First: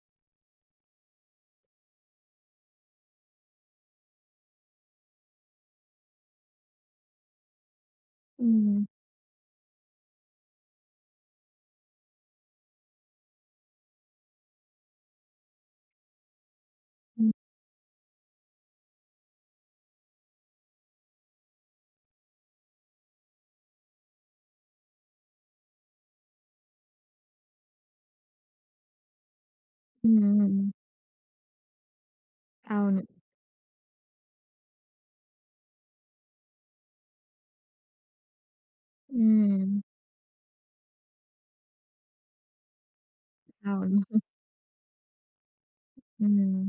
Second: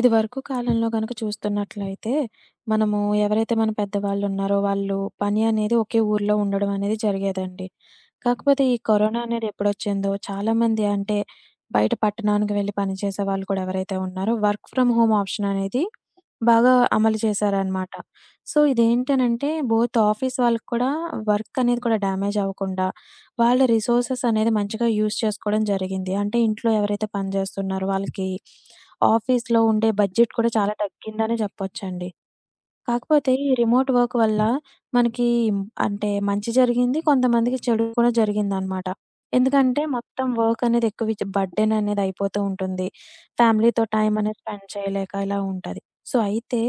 ఇదివరకు కాలంలో గనక చూస్తున్నట్లయితే, మనము ఎవరైతే మన పెద్దవాళ్ళున్నారో, వాళ్ళు పని అనేది ఒకే ఊర్లో ఉండడం అనేది జరిగేదండి. కాకపోతే ఈ హ్మ్. కరోనా అనేది ఎప్పుడొచ్చిందో చాలామంది అంటే బయట పట్టణానికి వెళ్ళి పనిచేసే వాళ్ళు కూడా ఎవరైతే ఉన్నారో వర్క్ ఫ్రమ్ హోమ్ ఆప్షన్ అనేది బాగా అమలు హ్మ్. చేశారనమాట. సో, ఇదేంటనంటే బోత్ ఆఫీస్ వాళ్ళకి కూడా వర్క్ అనేది కూడా డ్యామేజ్ అవ్వకుండా వాళ్ళ రిసోర్సెస్ అనేది మంచిగా యూజ్ చేసుకోవడం జరిగింది. అంటే ఇంట్లో ఎవరైతే పనిచేస్తున్నారో వాళ్ళకి ఆఫీస్‌లో ఉండే హ్మ్. బడ్జెట్ కూడా హ్మ్. చాలా తగ్గిందనే చెప్పొచ్చండి. అవును. కాకపోతే ఈ రిమోట్ వర్క్ వల్ల మనకి అంటే మంచి జరిగింది. కొంతమందికి చెడు కూడా జరిగిందనమాట. హ్మ్. ఎందుకంటే మొత్తం వర్క్ అనేది ఎక్కువ బర్డెన్ అనేది అయిపోతూ ఉంటుంది. ఫ్యామిలీతో అవును. టైమ్ అనేది స్పెండ్ చేయలేక ఇలా ఉంటది. సో, అయితే హ్మ్.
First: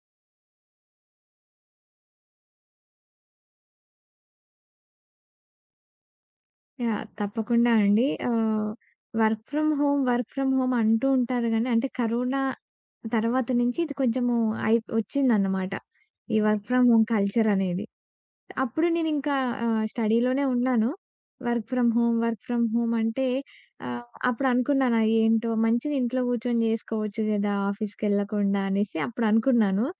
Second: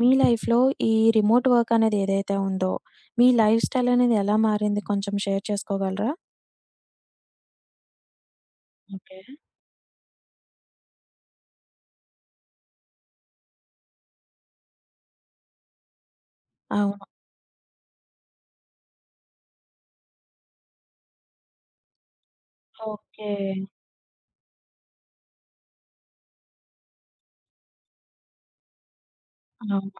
మీ లైఫ్‌లో ఈ రిమోట్ వర్క్ అనేది ఏదైతే ఉందో, మీ లైఫ్ స్టైల్ అనేది ఎలా మారింది కొంచెం షేర్ చేసుకోగలరా? యాహ్! తప్పకుండా అండి. ఆహ్, okay. Work from home, work from home అంటూ ఉంటారు గానీ, అంటే కరోనా తర్వాత నుంచి ఇది కొంచెము అయి వచ్చిందన్నమాట. ఈ వర్క్ ఫ్రమ్ అవును. హోమ్ కల్చర్ అనేది. అప్పుడు నేనింకా స్టడీలోనే ఉన్నాను. Work from home, work from home అంటే ఓకే. అప్పుడనుకున్నాను ఏంటో మంచిగా ఇంట్లో కూర్చొని చేసుకోవచ్చు గదా! ఆఫీస్‌కెళ్ళకుండా అనేసి అప్పుడనుకున్నాను. అవును.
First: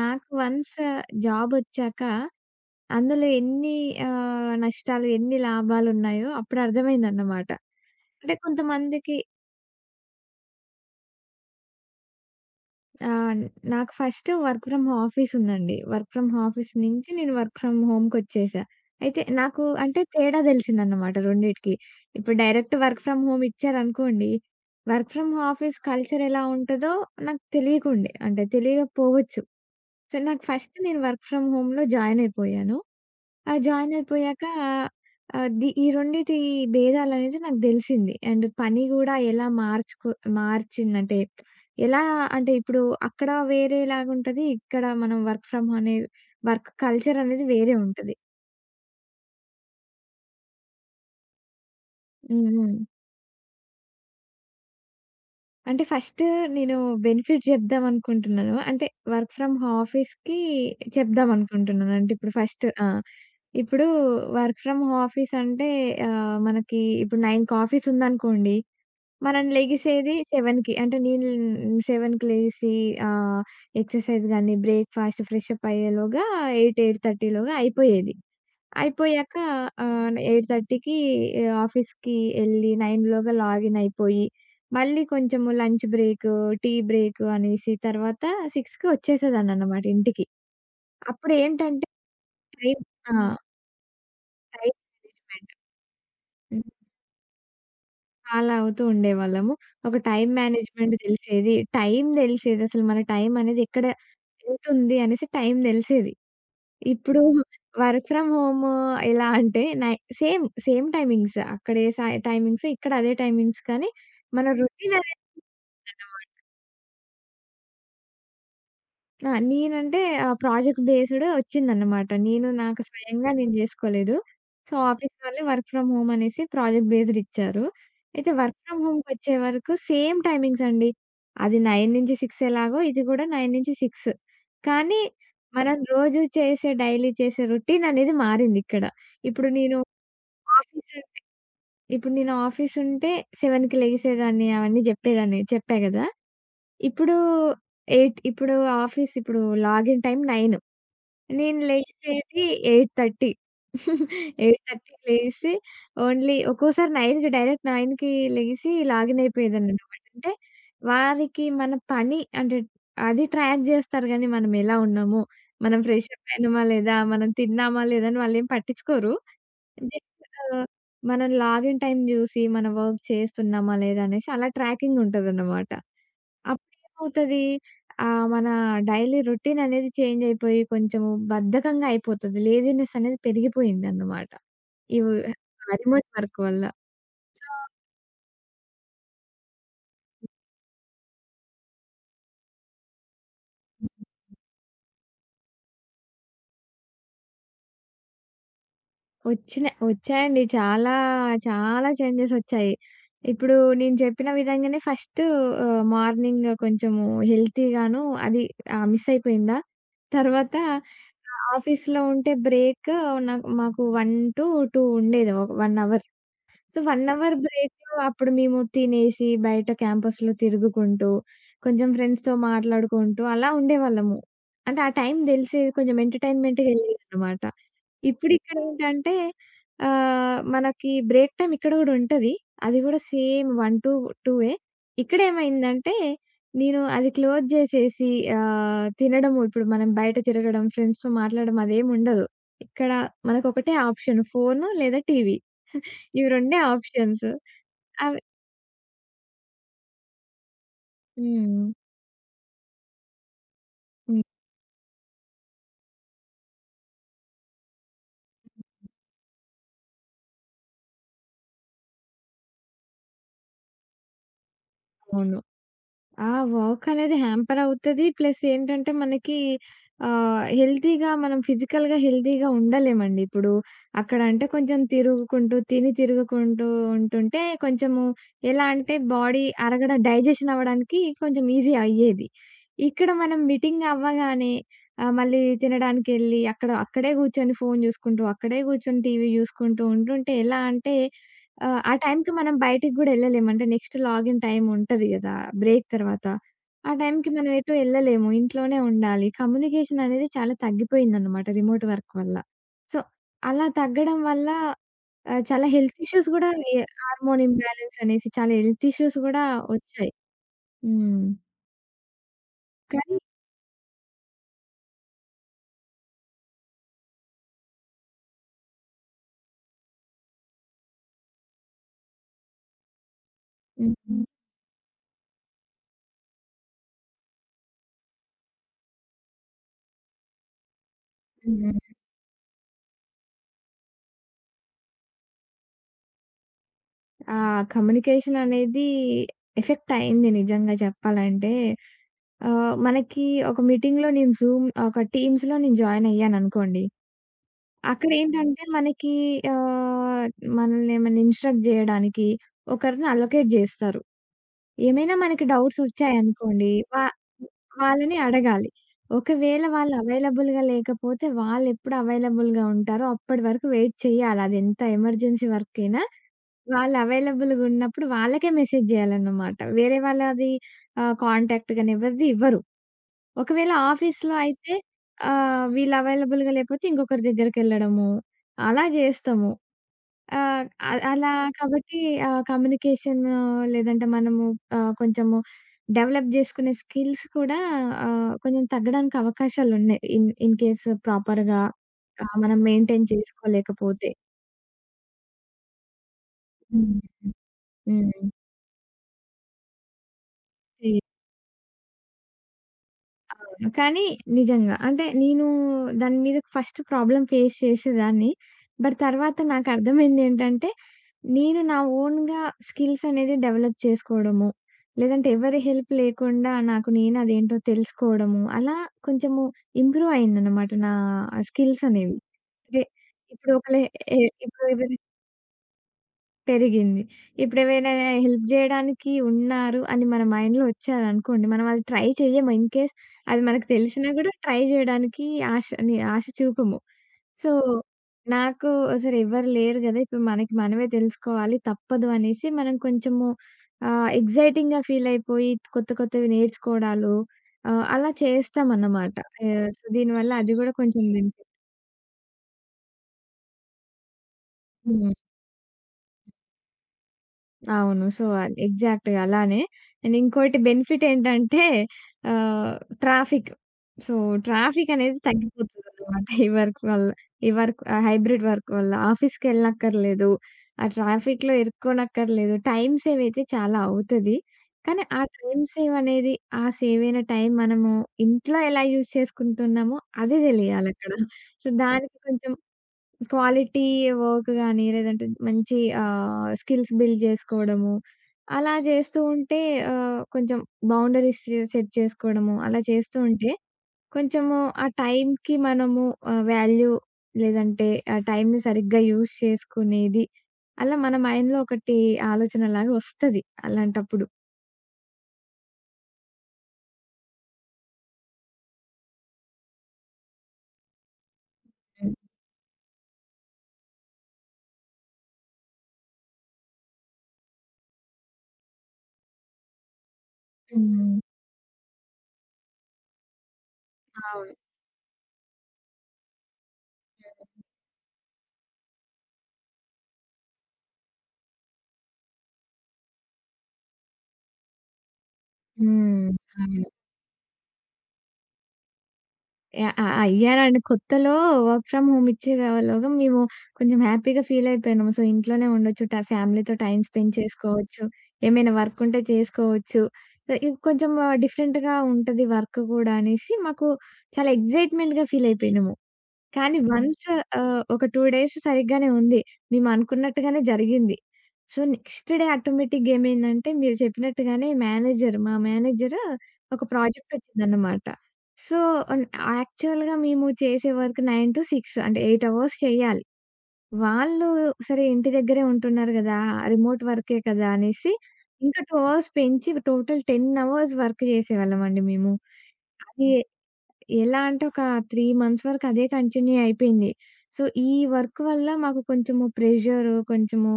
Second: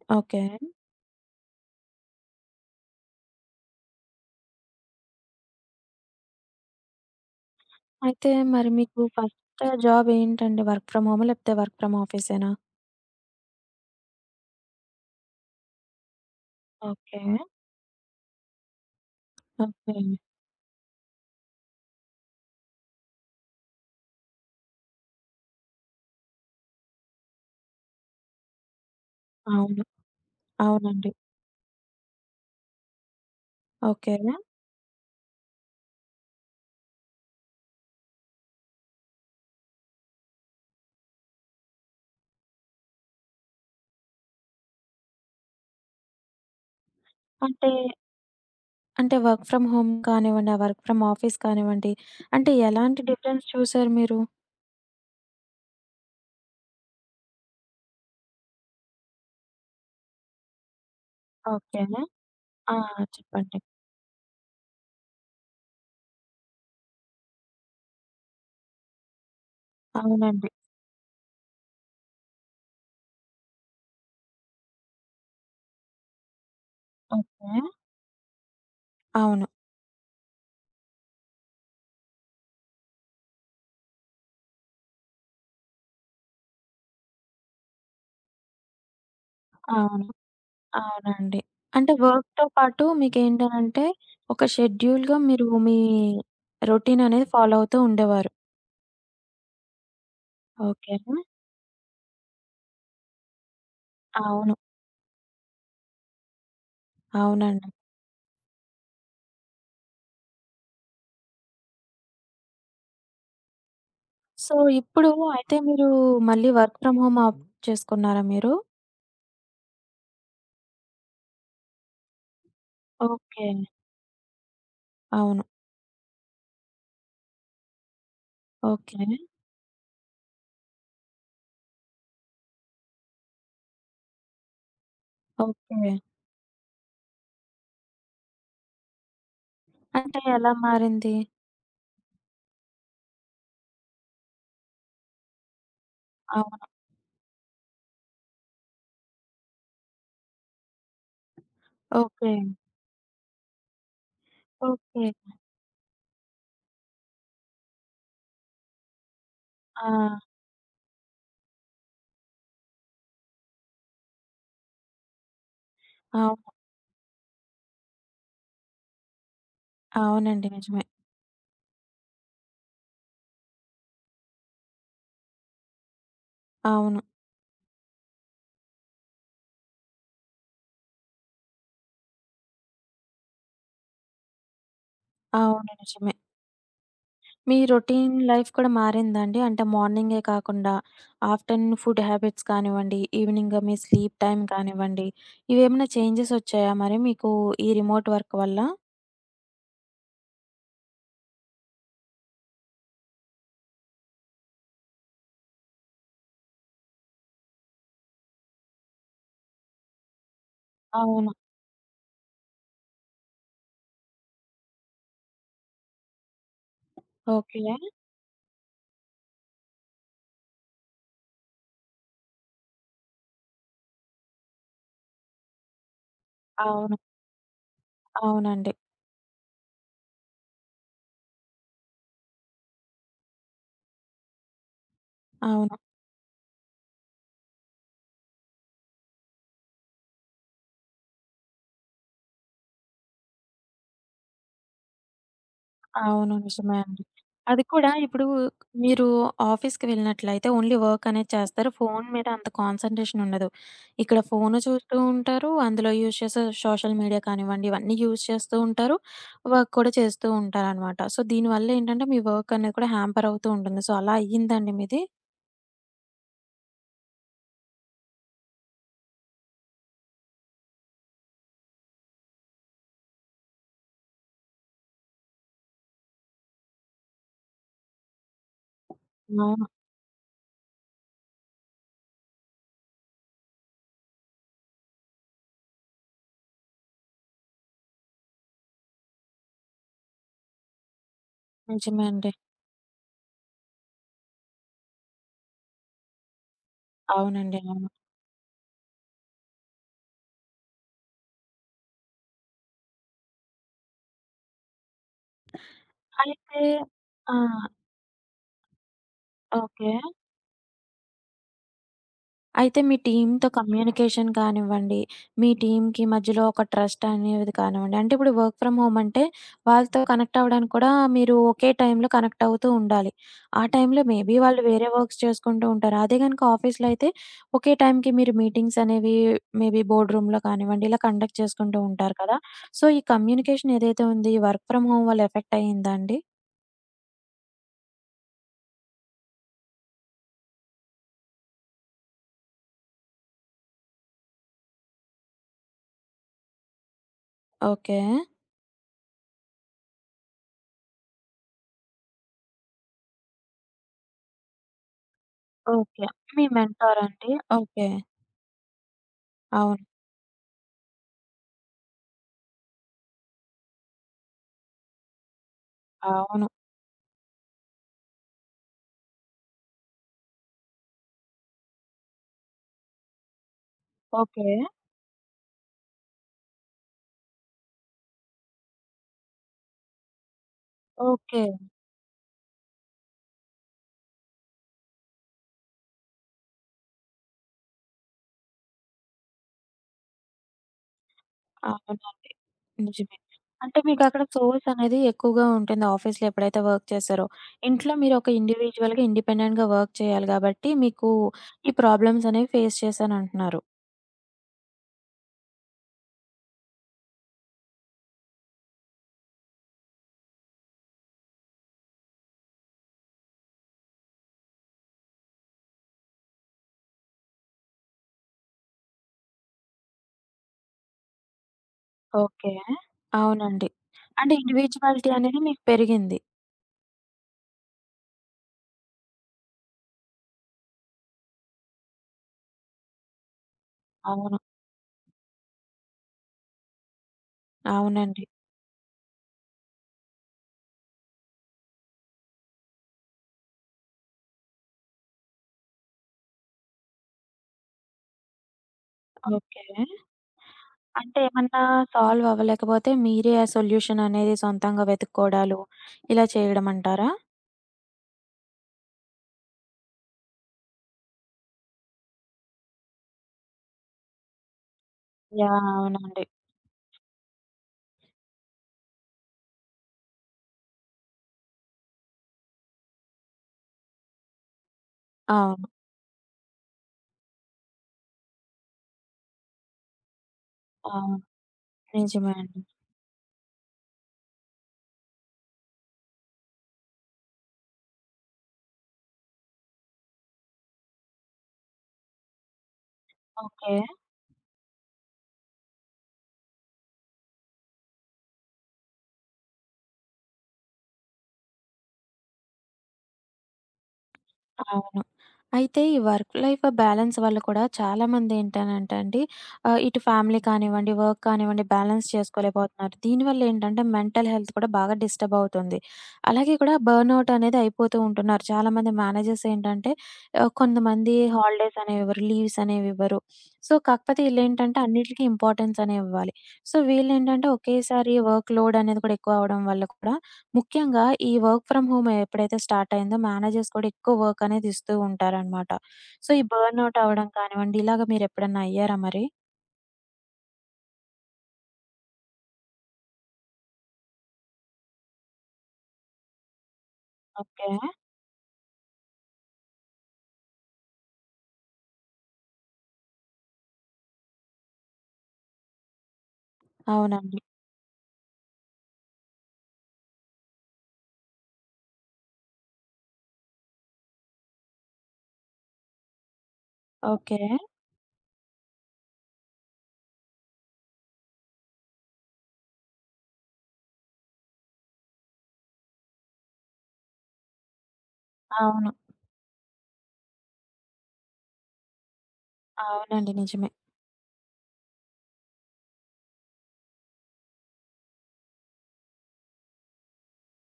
నాకు ఓకే. వన్స్ జాబొచ్చాక అందులో ఎన్ని నష్టాలు, ఎన్ని లాభాలున్నాయో అప్పుడు అర్థమైందన్నమాట. అయితే అంటే మరి మీకు కొంతమందికి ఫస్ట్ జాబ్ ఏంటండి? వర్క్ ఫ్రమ్ హోమా? లేకపోతే వర్క్ ఫ్రమ్ ఆఫీసేనా? ఆహ్, నాకు ఫస్ట్ వర్క్ ఫ్రమ్ ఆఫీస్ ఉందండి. వర్క్ ఫ్రమ్ ఆఫీస్ నుంచి ఓకే. నేను వర్క్ ఫ్రమ్ హోమ్‌కొచ్చేసా. అయితే నాకు ఓకే. అంటే తేడా తెలిసిందన్నమాట రెండిటికి. ఇప్పుడు డైరెక్ట్ వర్క్ ఫ్రమ్ హోమ్ ఇచ్చారనుకోండి, వర్క్ ఫ్రమ్ ఆఫీస్ కల్చర్ ఎలా ఉంటదో నాకు తెలియకుండే. అంటే తెలియకపోవచ్చు. అవును. సో, నాకు ఫస్ట్ నేను అవునండి. వర్క్ ఫ్రమ్ హోమ్‌లో జాయిన్ అయిపోయాను. ఆ! ఓకే. జాయినయిపోయాక ఆహ్, ది ఈ రెండిటి భేదాలనేది నాకు దెలిసింది. అండ్ పని గూడా ఎలా మార్చిందంటే, ఎలా అంటే ఇప్పుడు అక్కడ వేరేలాగుంటది. ఇక్కడ మనం వర్క్ ఫ్రమ్ హోమ్ అనే వర్క్ కల్చర్ అనేది అంటే, వేరే ఉంటది. అంటే వర్క్ ఫ్రమ్ హోమ్ కానివ్వండి, ఆ వర్క్ ఫ్రమ్ ఆఫీస్ కానివ్వండి, హ్మ్. అంటే హ్మ్. ఎలాంటి డిఫరెన్స్ చూసారు మీరు? అంటే ఫస్ట్ నేను బెనిఫిట్ జెప్దాం అనుకుంటున్నాను. అంటే వర్క్ ఫ్రమ్ ఆఫీస్‌కి చెప్దాం ఓకే. అనుకుంటున్నాను. అంటే ఇప్పుడు ఫస్ట్ ఆ! ఆ! చెప్పండి. ఇప్పుడు వర్క్ ఫ్రమ్ ఆఫీస్ అంటే మనకి ఇప్పుడు 9కి ఆఫీస్ ఉందనుకోండి, మనం లెగిసేది అవునండి. 7:00కి. అంటే నేను 7:00కి లెగిసి ఆహ్, ఎక్సర్‌సైజ్ గాని, బ్రేక్‌ఫాస్ట్, ఫ్రెషప్ అయ్యేలోగా 8, 8:30 లోగా ఓకే. అయిపోయేది. అయిపోయాక అవును. 8:30కి ఆఫీస్‌కి ఎళ్లి 9 లోగా లాగిన్ అయిపోయి, మళ్ళీ కొంచెము లంచ్ బ్రేక్, టీ బ్రేక్ అనేసి తర్వాత 6కి వచ్చేసేదాన్ననమాట అవును. ఇంటికి. అవునండి. అప్పుడేంటంటే అంటే వర్క్‌తో టైం పాటు ఆ! మీకేంటనంటే, ఒక టైం షెడ్యూల్‌గా మీరు మేనేజ్‌మెంట్. మీ రొటీన్ అనేది ఫాలో అవుతూ ఉండేవారు. అలా అవుతూ ఉండేవాళ్ళము. ఒక టైమ్ ఓకే. మేనేజ్‌మెంట్ తెలిసేది. టైమ్ తెలిసేదసలు మన టైమ్ అనేది ఎక్కడ అవును. వెళ్తుంది అనేసి టైమ్ తెలిసేది. ఇప్పుడు అవునండి. వర్క్ ఫ్రమ్ హోమ్ ఎలా అంటే సేమ్ టైమింగ్స్, అక్కడ ఏ సా టైమింగ్స్ ఇక్కడ అదే టైమింగ్స్, కానీ మన సో, రొటీన్ ఇప్పుడు అయితే మీరు అనేదన్నమాట. మళ్ళీ వర్క్ ఫ్రమ్ హోమ్ ఆప్ట్ చేసుకున్నారా మీరు? ఆ! నేనంటే ప్రాజెక్ట్ బేస్డ్ ఒచ్చిందన్నమాట. నాకు స్వయంగా ఓకే. నేను జేసుకోలేదు. సో, ఆఫీస్ వాళ్ళే అవును. వర్క్ ఫ్రమ్ హోమ్ అనేసి ప్రాజెక్ట్ బేస్డ్ ఇచ్చారు. అయితే వర్క్ ఫ్రమ్ ఓకే. హోమ్‌కొచ్చే వరకు సేమ్ టైమింగ్స్ అండి. అది 9-6 ఎలాగో ఇది గూడా 9-6, కానీ మనం ఓకే. రోజు చేసే డైలీ చేసే రొటీన్ అనేది మారిందిక్కడ. ఇప్పుడు నేను అంటే ఎలా ఆఫీసు మారింది? ఇప్పుడు నేను ఆఫీసుంటే 7కి లెగిసేదాన్ని, అవన్నీ జెప్పేదాన్ని. చెప్పా గదా! అవును. ఇప్పుడు 8 ఇప్పుడు ఆఫీస్ ఇప్పుడు లాగిన్ టైమ్ 9, నేను ఓకే. లెగిసేది 8:30 8:30కి ఓకే. లెగిసి ఓన్లీ ఒక్కోసారి 9కి లెగిసి లాగిన్ ఆ! అయిపోయేదాన్ననమాట. అంటే వారికి మన పని అంటే అది ట్రాక్ జేస్తారు గానీ, మనమెలా ఉన్నాము, మనం ఫ్రెష్ అప్ అవును. అయినమా లేదా, మనం తిన్నామా లేదా అని వాళ్ళేం పట్టించుకోరు. జస్ట్ అవునండి. నిజమే. మనం లాగిన్ టైమ్ జూసి, మన వర్క్ చేస్తున్నామా లేదా అనేసి అలా ట్రాకింగ్ ఉంటదన్నమాట. అవును. అప్పుడేమవుతది మన డైలీ రొటీన్ అనేది చేంజ్ అయిపోయి కొంచెము బద్ధకంగా అయిపోతది. లేజీనెస్ అనేది పెరిగిపోయిందన్నమాట. ఇవి అవును. ఆ రిమోట్ నిజమే. వర్క్ వల్ల. సో, మీ రొటీన్ లైఫ్ కూడా మారిందా అండి? అంటే మార్నింగే కాకుండా ఆఫ్టర్‌నూన్ ఫుడ్ హ్యాబిట్స్ కానివ్వండి, ఈవినింగ్ మీ స్లీప్ టైమ్ కానివ్వండి, ఇవేమైనా చేంజెస్ వచ్చాయా మరి మీకు ఈ రిమోట్ వర్క్ వల్ల? వచ్చాయండి. చాలా, చాలా చేంజెస్ వచ్చాయి. ఇప్పుడు నేను చెప్పిన విధంగానే ఫస్ట్ మార్నింగ్ కొంచెము హెల్తీగాను అది మిస్ అయిపోయిందా. తర్వాత అవును. ఆఫీస్‌లో ఉంటే బ్రేక్ మాకు 1-2 ఉండేది. ఒక 1 అవర్. So, 1 hour okay. బ్రేక్‌లో అప్పుడు మేము తినేసి, బయట క్యాంపస్‌లో తిరుగుకుంటూ, కొంచెం ఫ్రెండ్స్‌తో మాట్లాడుకుంటూ అలా ఉండేవాళ్ళము. అంటే ఆ టైం దెలిసేది, కొంచెం ఎంటర్‌టైన్‌మెంట్‌గా అవును. యెళ్ళేదనమాట. అవునండి. ఇప్పుడిక్కడేంటంటే మనకి బ్రేక్ టైమ్ ఇక్కడ గూడా ఉంటది. అది గూడా సేమ్ 1-2ఏ. అవును. ఇక్కడేమైందంటే, నేను అది క్లోజ్ జేసేసి తినడము, ఇప్పుడు మనం బయట తిరగడం, ఫ్రెండ్స్‌తో మాట్లాడడం అదేముండదు. ఇక్కడ మనకొకటే ఆప్షన్, ఫోను లేదా టీవీ. ఇవి అవును. రెండే నిజమే అండి. ఆప్షన్స్. అది కూడా అవి ఇప్పుడు మీరు ఆఫీస్‌కి వెళ్ళినట్లయితే ఓన్లీ వర్క్ అనేది హ్మ్. చేస్తారు. ఫోను మీద అంత కాన్సంట్రేషన్ ఉండదు. ఇక్కడ హ్మ్. ఫోను చూస్తూ ఉంటారు. అందులో యూజ్ చేసే సోషల్ మీడియా కానివ్వండి, ఇవన్నీ యూజ్ చేస్తూ ఉంటారు. వర్క్ కూడా చేస్తూ ఉంటారనమాట. సో, దీనివల్ల ఏంటంటే మీ వర్క్ అనేది కూడా హ్యాంపర్ అవుతూ ఉంటుంది. సో, అలా అయ్యిందండి మీది? అవును. ఆ వర్క్ అనేది హ్యాంపర్ అవుతది. ప్లస్ ఏంటంటే మనకి ఆహ్, హెల్తీగా మనం ఫిజికల్‌గా హెల్తీగా ఉండలేమండి. ఇప్పుడు అక్కడ అంటే కొంచెం తిరుగుకుంటూ, తిని తిరుగుకుంటూ ఉంటుంటే కొంచెము ఎలా అంటే బాడీ అవును. అరగడం, డైజెషన్ అవ్వడానికి కొంచెం ఈజీ అయ్యేది. ఇక్కడ మనం మీటింగ్ అవ్వగానే మళ్ళీ తినడానికెళ్ళి అక్కడే కూర్చొని ఫోను చూసుకుంటూ, అక్కడే కూర్చొని టీవీ చూసుకుంటూ ఉంటుంటే ఎలా అంటే ఆ! ఆ నిజమే అండి. టైంకి మనం బయటికి గూడా ఎళ్ళలేము. అంటే నెక్స్ట్ లాగిన్ టైమ్ ఉంటది గదా! బ్రేక్ తర్వాత. ఆ టైంకి మనం అవునండి. ఎటు అవును. ఎళ్ళలేము. ఇంట్లోనే ఉండాలి. కమ్యూనికేషన్ అనేది చాలా తగ్గిపోయిందనమాట రిమోట్ వర్క్ వల్ల. సో, అలా తగ్గడం వల్ల చాలా హెల్త్ ఇష్యూస్ గూడా అయితే ఎ ఆ! హార్మోన్ ఇంబాలెన్స్ అనేసి చాలా హెల్త్ ఇష్యూస్ గూడా ఓకే. వచ్చాయి. హ్మ్. అయితే మీ కానీ టీమ్‌తో కమ్యూనికేషన్ కానివ్వండి, మీ టీమ్‌కి మధ్యలో ఒక ట్రస్ట్ అనేది కానివ్వండి, అంటే ఇప్పుడు వర్క్ ఫ్రమ్ హోమ్ అంటే వాళ్ళతో కనెక్ట్ అవ్వడానికి కూడా మీరు ఒకే టైంలో కనెక్ట్ అవుతూ ఉండాలి. ఆ టైంలో హ్మ్. మేబీ వాళ్ళు వేరే వర్క్స్ చేసుకుంటూ ఉంటారు. అదే గనుక ఆఫీస్‌లో అయితే ఒకే టైంకి మీరు మీటింగ్స్ అనేవి మేబీ బోర్డ్ రూమ్‌లో కానివ్వండి, ఇలా కండక్ట్ చేసుకుంటూ హ్మ్. ఉంటారు కదా! సో, ఈ కమ్యూనికేషన్ ఏదైతే ఉంది, ఈ వర్క్ ఫ్రమ్ హోమ్ వల్ల ఎఫెక్ట్ అయిందా అండి? ఆ కమ్యూనికేషన్ అనేది ఎఫెక్ట్ అయింది నిజంగా చెప్పాలంటే. మనకి ఒక మీటింగ్‌లో నేను జూమ్ ఒక టీమ్స్‌లో నేను జాయిన్ అయ్యాననుకోండి. ఓకే. అక్కడేంటంటే మనకి ఆహ్, మనల్ని ఏమైనా ఇన్‌స్ట్రక్ట్ జేయడానికి ఒకరిని అలొకేట్ జేస్తారు. ఏమైనా మనకి డౌట్స్ ఓకే. మీ ఒచ్చాయనుకోండి, మెంటార్ అండి. ఓకే. వాళ్ళని అడగాలి. ఒకవేళ అవును. వాళ్ళు అవైలబుల్‌గా లేకపోతే వాళ్ళెప్పుడు అవైలబుల్‌గా ఉంటారో అప్పటి వరకు వెయిట్ చేయాలి. అదెంత ఎమర్జెన్సీ వర్క్ అయినా అవును. వాళ్ళు అవైలబుల్‌గా ఉన్నప్పుడు వాళ్ళకే మెసేజ్ జేయాలన్నమాట. వేరే వాళ్ళది కాంటాక్ట్ గాని ఎవరిది ఇవ్వరు. ఒకవేళ ఆఫీస్‌లో ఓకే. అయితే వీళ్ళు అవైలబుల్‌గా లేకపోతే ఇంకొకరి దగ్గరికెళ్ళడము అలా జేస్తాము. ఆహ్, అ అలా ఓకే. కాబట్టి కమ్యూనికేషన్ లేదంటే మనము కొంచెము డెవలప్ జేసుకునే స్కిల్స్ కూడా కొంచెం తగ్గడానికి అవకాశాలున్నాయి. ఇన్ ఇన్ కేస్ ప్రాపర్‌గా అవునండి. మనం మెయింటైన్ నిజమే. అంటే చేసుకోలేకపోతే. మీకక్కడ సోర్స్ అనేది ఎక్కువగా ఉంటుంది ఆఫీస్‌లో ఎప్పుడైతే వర్క్ హ్మ్. చేశారో. ఇంట్లో హ్మ్. మీరొక ఇండివిడ్యుయల్‌గా, ఇండిపెండెంట్‌గా వర్క్ చేయాలి గాబట్టి, మీకు ఈ ప్రాబ్లమ్స్ అనేవి ఫేస్ చేశానంటున్నారు. అవును. కానీ నిజంగా. అంటే నేను దాని మీద ఫస్ట్ ప్రాబ్లమ్ ఫేస్ చేసేదాన్ని. బట్ తర్వాత నాకర్థమైందేంటంటే, నేను నా ఓన్‌గా స్కిల్స్ అనేది డెవలప్ చేసుకోవడము, లేదంటే ఎవరి హెల్ప్ లేకుండా నాకు నేను అదేంటో తెలుసుకోవడము, అలా కొంచెము ఇంప్రూవ్ అయిందనమాట నా స్కిల్స్ అనేవి. ఓకే. అంటే ఇప్పుడు అవునండి. ఒకళ్ళ ఎ అంటే ఇప్పుడు ఎవరైనా ఇండివిడ్యుయాలిటీ అనేది మీకు పెరిగింది. పెరిగింది. ఇప్పుడేవైనా హెల్ప్ జేయడానికి ఉన్నారు అని మన మైండ్‌లో ఒచ్చాదనుకోండి, మనం అది ట్రై చెయ్యము. ఇన్‌కేస్ అది మనకు తెలిసినా గూడా అవును. ట్రై జేయడానికి ఆశ చూపము. సో, అవునండి. నాకు అసలు ఎవ్వరు లేరు గదా! ఇప్పుడు మనకి మనమే తెలుసుకోవాలి తప్పదు అనేసి మనం కొంచెము ఎక్సైటింగ్‌గా ఫీలయిపోయి కొత్త కొత్తవి నేర్చుకోవడాలు అలా చేస్తామన్నమాట. ఓకే. సో, దీనివల్ల అది గూడా కొంచెం అంటే బెనిఫిట్. ఏమన్నా సాల్వ్ అవ్వలేకపోతే మీరే ఆ సొల్యూషన్ అనేది సొంతంగా హ్మ్. వెతుక్కోవడాలు, ఇలా చేయడమంటారా? అవును. సో, అది ఎగ్జాక్ట్‌గా అలానే. అండ్ ఇంకోటి బెనిఫిట్ ఏంటంటే ఆహ్, ట్రాఫిక్. సో, ట్రాఫిక్ అనేది యాహ్! అవునండి. తగ్గిపోతుందన్నమాట ఈ వర్క్ వల్ల. హైబ్రిడ్ వర్క్ వల్ల ఆఫీస్‌కెళ్ళనక్కర్లేదు. ఆ ట్రాఫిక్‌లో ఇరుక్కోనక్కర్లేదు. టైమ్ సేవ్ అయితే చాలా అవుతది. కానీ ఆ టైమ్ అవును. సేవ్ అనేది, ఆ సేవ్ అయిన టైం మనము ఇంట్లో ఎలా యూజ్ చేసుకుంటున్నామో అది తెలియాలక్కడ. అవును. సో, దానికి నిజమే కొంచెం అండి. క్వాలిటీ వర్క్ గాని, లేదంటే మంచి స్కిల్స్ బిల్డ్ జేసుకోవడము. అలా జేస్తూ ఉంటే కొంచెం బౌండరీస్ సెట్ చేసుకోవడము. అలా చేస్తూ ఉంటే ఓకే. కొంచెము ఆ టైంకి మనము వాల్యూ లేదంటే ఆ టైంని సరిగ్గా యూజ్ చేసుకునేది. అలా మన మైండ్‌లో ఒకటి ఆలోచనలాగా వస్తది అలాంటప్పుడు. అవును. అయితే ఈ వర్క్ లైఫ్ బ్యాలెన్స్ వల్ల కూడా చాలామంది ఏంటనంటే అండి ఇటు ఫ్యామిలీ కానివ్వండి, వర్క్ కానివ్వండి బ్యాలెన్స్ హ్మ్. చేసుకోలేకపోతున్నారు. దీనివల్ల ఏంటంటే మెంటల్ హెల్త్ కూడా బాగా డిస్టర్బ్ అవుతుంది. అలాగే కూడా బర్న్‌ఔట్ అనేది అయిపోతూ ఉంటున్నారు. చాలామంది మేనేజర్స్ ఏంటంటే కొంతమంది హ్మ్. హాలిడేస్ అనేవి ఇవ్వరు, లీవ్స్ అనేవి ఇవ్వరు. సో, కాకపోతే అవును. ఈళ్ళేంటంటే అన్నిటికి ఇంపార్టెన్స్ అనేవి ఇవ్వాలి. సో, వీళ్ళేంటంటే హ్మ్. ఒకేసారి వర్క్ లోడ్ అనేది కూడా ఎక్కువ అవ్వడం వల్ల కూడా ముఖ్యంగా ఈ వర్క్ ఫ్రమ్ హోమ్ ఎప్పుడైతే స్టార్ట్ అయిందో మేనేజర్స్ కూడా ఎక్కువ వర్క్ అనేది ఇస్తూ ఉంటారనమాట. హ్మ్. సో, ఈ అవును. బర్న్‌ఔట్ అవ్వడం కానివ్వండి, ఇలాగ మీరెప్పుడన్నా అయ్యారా మరి? యాహ్! ఆ! అయ్యారండి. కొత్తలో వర్క్ ఫ్రమ్ హోమ్ ఇచ్చేలోగా మేము కొంచెం హ్యాపీగా ఫీల్ అయిపోయినాము. సో, ఇంట్లోనే ఉండొచ్చు. ఫ్యామిలీతో టైమ్ స్పెండ్ ఓకే. చేసుకోవచ్చు. ఏమైనా వర్క్ ఉంటే చేసుకోవచ్చు. ఆహ్, ఇ కొంచెం డిఫరెంట్‌గా ఉంటది వర్క్ కూడా అనేసి మాకు చాలా ఎక్సైట్‌మెంట్‌గా ఫీల్ అయిపోయినాము. కానీ వన్స్ అవునండి. ఒక 2 డేస్ సరిగ్గానే ఉంది. మేమనుకున్నట్టుగానే జరిగింది. సో, నెక్స్ట్ డే ఆటోమేటిక్‌గా ఏమైందంటే, మీరు చెప్పినట్టుగానే మేనేజర్ మేనేజర్ ఒక ప్రాజెక్ట్ ఓకే. వచ్చిందన్నమాట. సో, అన్ యాక్చువల్‌గా మేము చేసే వర్క్ 9-6 అంటే 8 అవర్స్ చేయాలి. వాళ్ళు, సరే ఇంటి దగ్గరే ఉంటున్నారు గదా! రిమోట్ వర్కే కదా! అనేసి ఇంకా అవును. 2 అవర్స్ పెంచి టోటల్ 10 అవర్స్ వర్క్ చేసేవాళ్ళమండి మేము. అది అవునండి. నిజమే. ఎలా అంటే ఒక 3 మంత్స్ వరకు అదే కంటిన్యూ అయిపోయింది. సో, ఈ వర్క్ వల్ల మాకు కొంచెము ప్రెషరు, కొంచెము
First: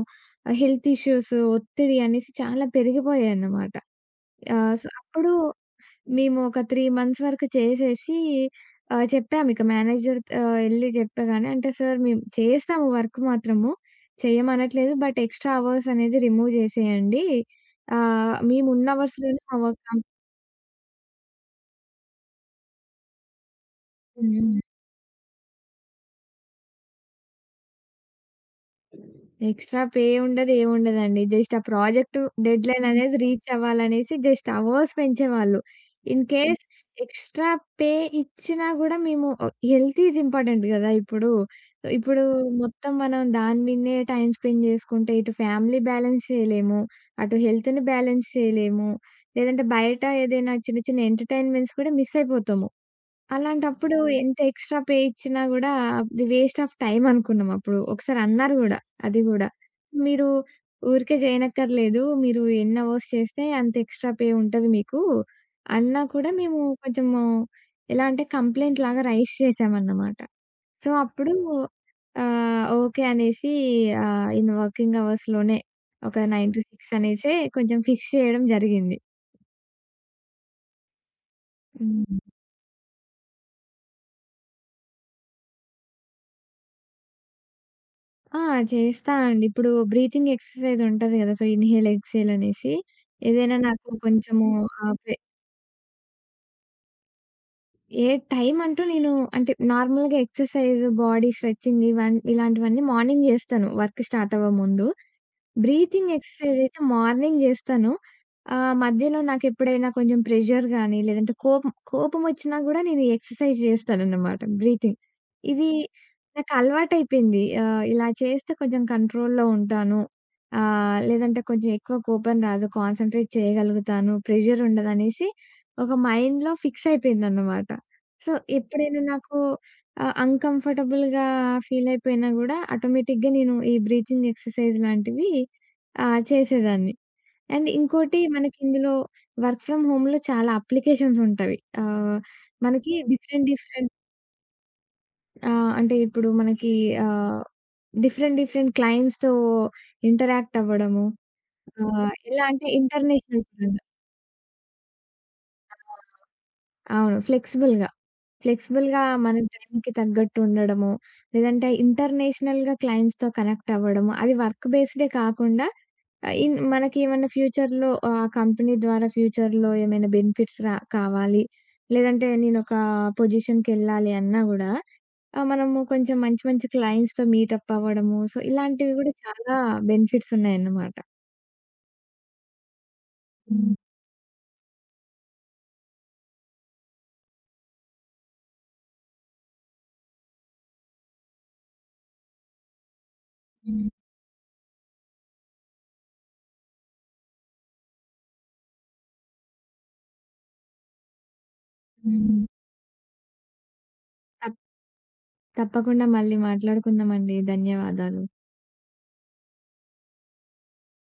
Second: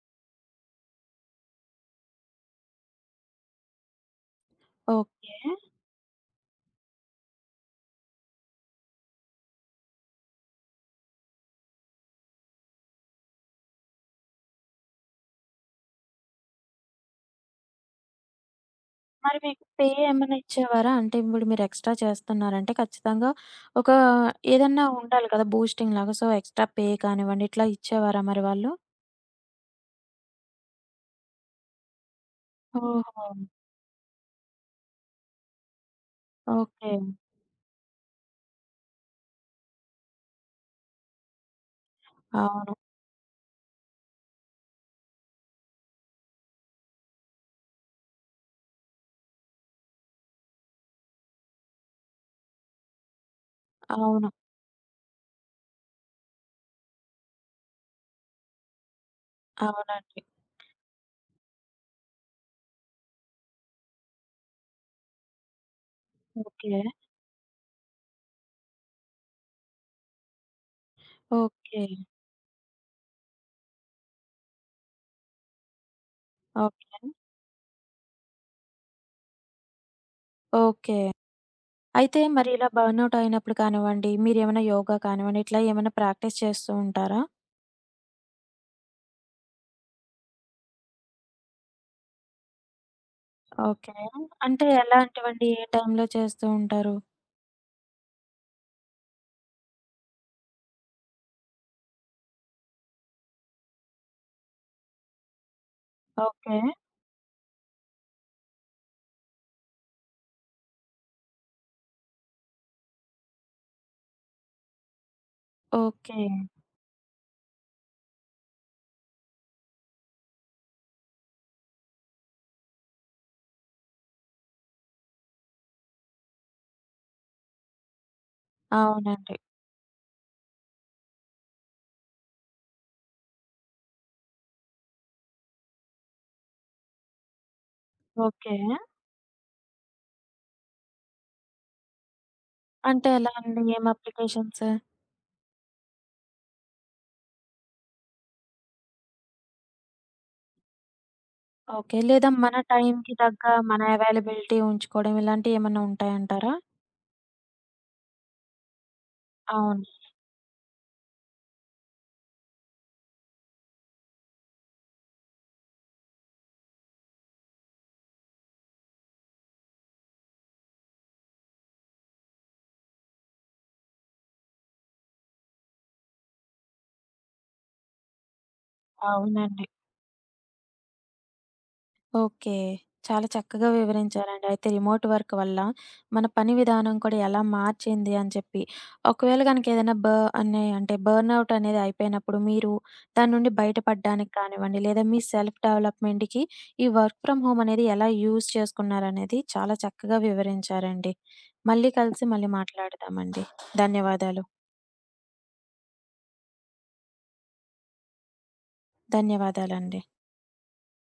హెల్త్ ఇష్యూస్, ఒత్తిడి అనేసి చాలా పెరిగిపోయాయన్నమాట. సో, అప్పుడు ఓకే. మేము ఒక 3 మంత్స్ వరకు చేసేసి చెప్పామిక మేనేజర్ ఎళ్లి చెప్పగానే, అంటే "సార్, మేము చేస్తాము వర్క్ మాత్రము. చేయమనట్లేదు. బట్ ఎక్స్‌ట్రా అవర్స్ అనేది రిమూవ్ చేసేయండి. మేము ఉన్న మరి అవర్స్‌లోనే మా మీకు వర్క్ పే కంప్లీట్." ఏమన్నా ఇచ్చేవారా? అంటే ఇప్పుడు మీరు ఎక్స్‌ట్రా చేస్తున్నారంటే ఖచ్చితంగా ఒక హ్మ్. ఏదన్నా ఉండాలి కదా! బూస్టింగ్‌లాగా. సో, ఎక్స్‌ట్రా పే కానివ్వండి, ఇట్లా ఇచ్చేవారా మరి వాళ్ళు? ఎక్స్‌ట్రా పే ఉండదు, ఏముండదండి. జస్ట్ ఆ ప్రాజెక్ట్ డెడ్‌లైన్, హ్మ్, అనేది ఓహో! రీచ్ అవ్వాలనేసి జస్ట్ అవర్స్ పెంచేవాళ్ళు. In hmm case okay. Extra pay ఇచ్చినా గూడా మేము, హెల్త్ ఈజ్ ఇంపార్టెంట్ గదా! ఇప్పుడు. ఇప్పుడు అవును. మొత్తం మనం దాని మీదనే టైమ్ స్పెండ్ జేసుకుంటే ఇటు ఫ్యామిలీ బ్యాలెన్స్ చేయలేము. అటు హెల్త్‌ని బ్యాలెన్స్ చేయలేము. లేదంటే బయట ఏదైనా చిన్న చిన్న ఎంటర్‌టైన్‌మెంట్స్ కూడా మిస్ అయిపోతాము. అలాంటప్పుడు అవును. ఎంత ఎక్స్‌ట్రా పే ఇచ్చినా గూడా అది వేస్ట్ ఆఫ్ టైమ్ అనుకున్నాం అప్పుడు. ఒకసారి అన్నారు గూడా అది గూడా. అవునండి. "మీరు ఊరికే జేయనక్కర్లేదు. మీరు ఎన్ని అవర్స్ చేస్తే అంత ఎక్స్‌ట్రా పే ఉంటది మీకు." అన్నా కూడా మేము ఓకే. కొంచెము ఎలా అంటే కంప్లెయింట్ లాగా రైజ్ చేశామన్నమాట. సో, అప్పుడు ఓకే. ఓకే అనేసి ఇన్ వర్కింగ్ అవర్స్‌లోనే ఒక 9-6 ఓకే. అనేసే కొంచెం ఫిక్స్ చేయడం జరిగింది. ఓకే. హ్మ్. అయితే మరి ఇలా బర్న్‌ఔట్ అయినప్పుడు కానివ్వండి, మీరేమైనా యోగా కానివ్వండి, ఇట్లా ఏమైనా ప్రాక్టీస్ చేస్తూ ఉంటారా? ఆ! చేస్తానండి. ఇప్పుడు బ్రీతింగ్ ఎక్సర్‌సైజ్ ఉంటది గదా! సో, ఇన్‌హేల్, ఎక్స్‌హేల్ అనేసి. ఏదైనా నాకు ఓకే. కొంచెము అంటే ఆహ్, ప్రె ఎలాంటివండి? ఏ టైంలో చేస్తూ ఉంటారు? ఏ టైం అంటూ నేను, అంటే నార్మల్‌గా ఎక్సర్‌సైజ్, బాడీ స్ట్రెచింగ్, ఇలాంటివన్నీ మార్నింగ్ జేస్తాను వర్క్ స్టార్ట్ అవ్వముందు. Breathing okay. ఎక్సర్‌సైజ్ అయితే మార్నింగ్ జేస్తాను. మధ్యలో నాకెప్పుడైనా కొంచెం ప్రెషర్ గాని, లేదంటే కోపమొచ్చినా గూడా నేను ఈ ఎక్సర్‌సైజ్ జేస్తానన్నమాట, బ్రీతింగ్. ఇది ఓకే. నాకలవాటయిపోయింది. ఇలా చేస్తే కొంచెం కంట్రోల్‌లో ఉంటాను. లేదంటే కొంచెం ఎక్కువ కోపం రాదు, కాన్సంట్రేట్ చేయగలుగుతాను, ప్రెషర్ ఉండదనేసి ఒక మైండ్‌లో ఫిక్స్ అయిపోయిందన్నమాట. సో, ఎప్పుడైనా అవునండి. నాకు అన్‌కంఫర్టబుల్‌గా ఫీలయిపోయినా గూడా ఆటోమేటిక్‌గా నేను ఈ బ్రీతింగ్ ఎక్సర్‌సైజ్ లాంటివి ఆ! చేసేదాన్ని. అండ్ ఇంకోటి ఓకే. మనకి ఇందులో వర్క్ ఫ్రమ్ హోమ్‌లో చాలా అప్లికేషన్స్ ఉంటవి. మనకి అంటే ఎలా డిఫరెంట్ అండి? ఏం డిఫరెంట్ అప్లికేషన్స్? ఆహ్, అంటే ఇప్పుడు మనకి ఆహ్, డిఫరెంట్ డిఫరెంట్ క్లయింట్స్‌తో ఇంటరాక్ట్ అవ్వడము. ఓకే. లేదా ఎలా మన అంటే టైంకి తగ్గ ఇంటర్నేషనల్ మన పరంగా. అవైలబిలిటీ ఉంచుకోవడం ఆ! ఇలాంటియేమన్నా ఉంటాయంటారా? అవును. ఫ్లెక్సిబుల్‌గా. ఫ్లెక్సిబుల్‌గా మన అవును. టైంకి తగ్గట్టు ఉండడము. లేదంటే ఇంటర్నేషనల్‌గా క్లయింట్స్‌తో కనెక్ట్ అవ్వడము. అది వర్క్ బేస్డే కాకుండా ఆహ్, ఇన్ మనకేమన్నా ఫ్యూచర్‌లో ఆ కంపెనీ ద్వారా ఫ్యూచర్‌లో ఏమైనా బెనిఫిట్స్ కావాలి. లేదంటే నేనొక పొజిషన్‌కెళ్ళాలి అన్నా గూడా మనము కొంచెం మంచి మంచి క్లయింట్స్‌తో మీటప్ అవ్వడము. సో, ఇలాంటివి గూడా చాలా అవునండి. బెనిఫిట్స్ ఉన్నాయన్నమాట. ఓకే. చాలా చక్కగా వివరించారండి. అయితే రిమోట్ వర్క్ వల్ల మన పని విధానం కూడా ఎలా మార్చింది అని చెప్పి. ఒకవేళ గనక ఏదైనా అనే అంటే బర్న్‌ఔట్ అనేది అయిపోయినప్పుడు మీరు దాని నుండి బయటపడడానికి కానివ్వండి, లేదా మీ సెల్ఫ్ డెవలప్‌మెంట్‌కి ఈ వర్క్ ఫ్రమ్ హోమ్ అనేది ఎలా యూజ్ చేసుకున్నారనేది చాలా చక్కగా వివరించారండి. మళ్ళీ కలిసి మళ్ళీ మాట్లాడదామండి. ధన్యవాదాలు. తప్ తప్పకుండా మళ్ళీ మాట్లాడుకుందామండి. ధన్యవాదాలు. ధన్యవాదాలండి.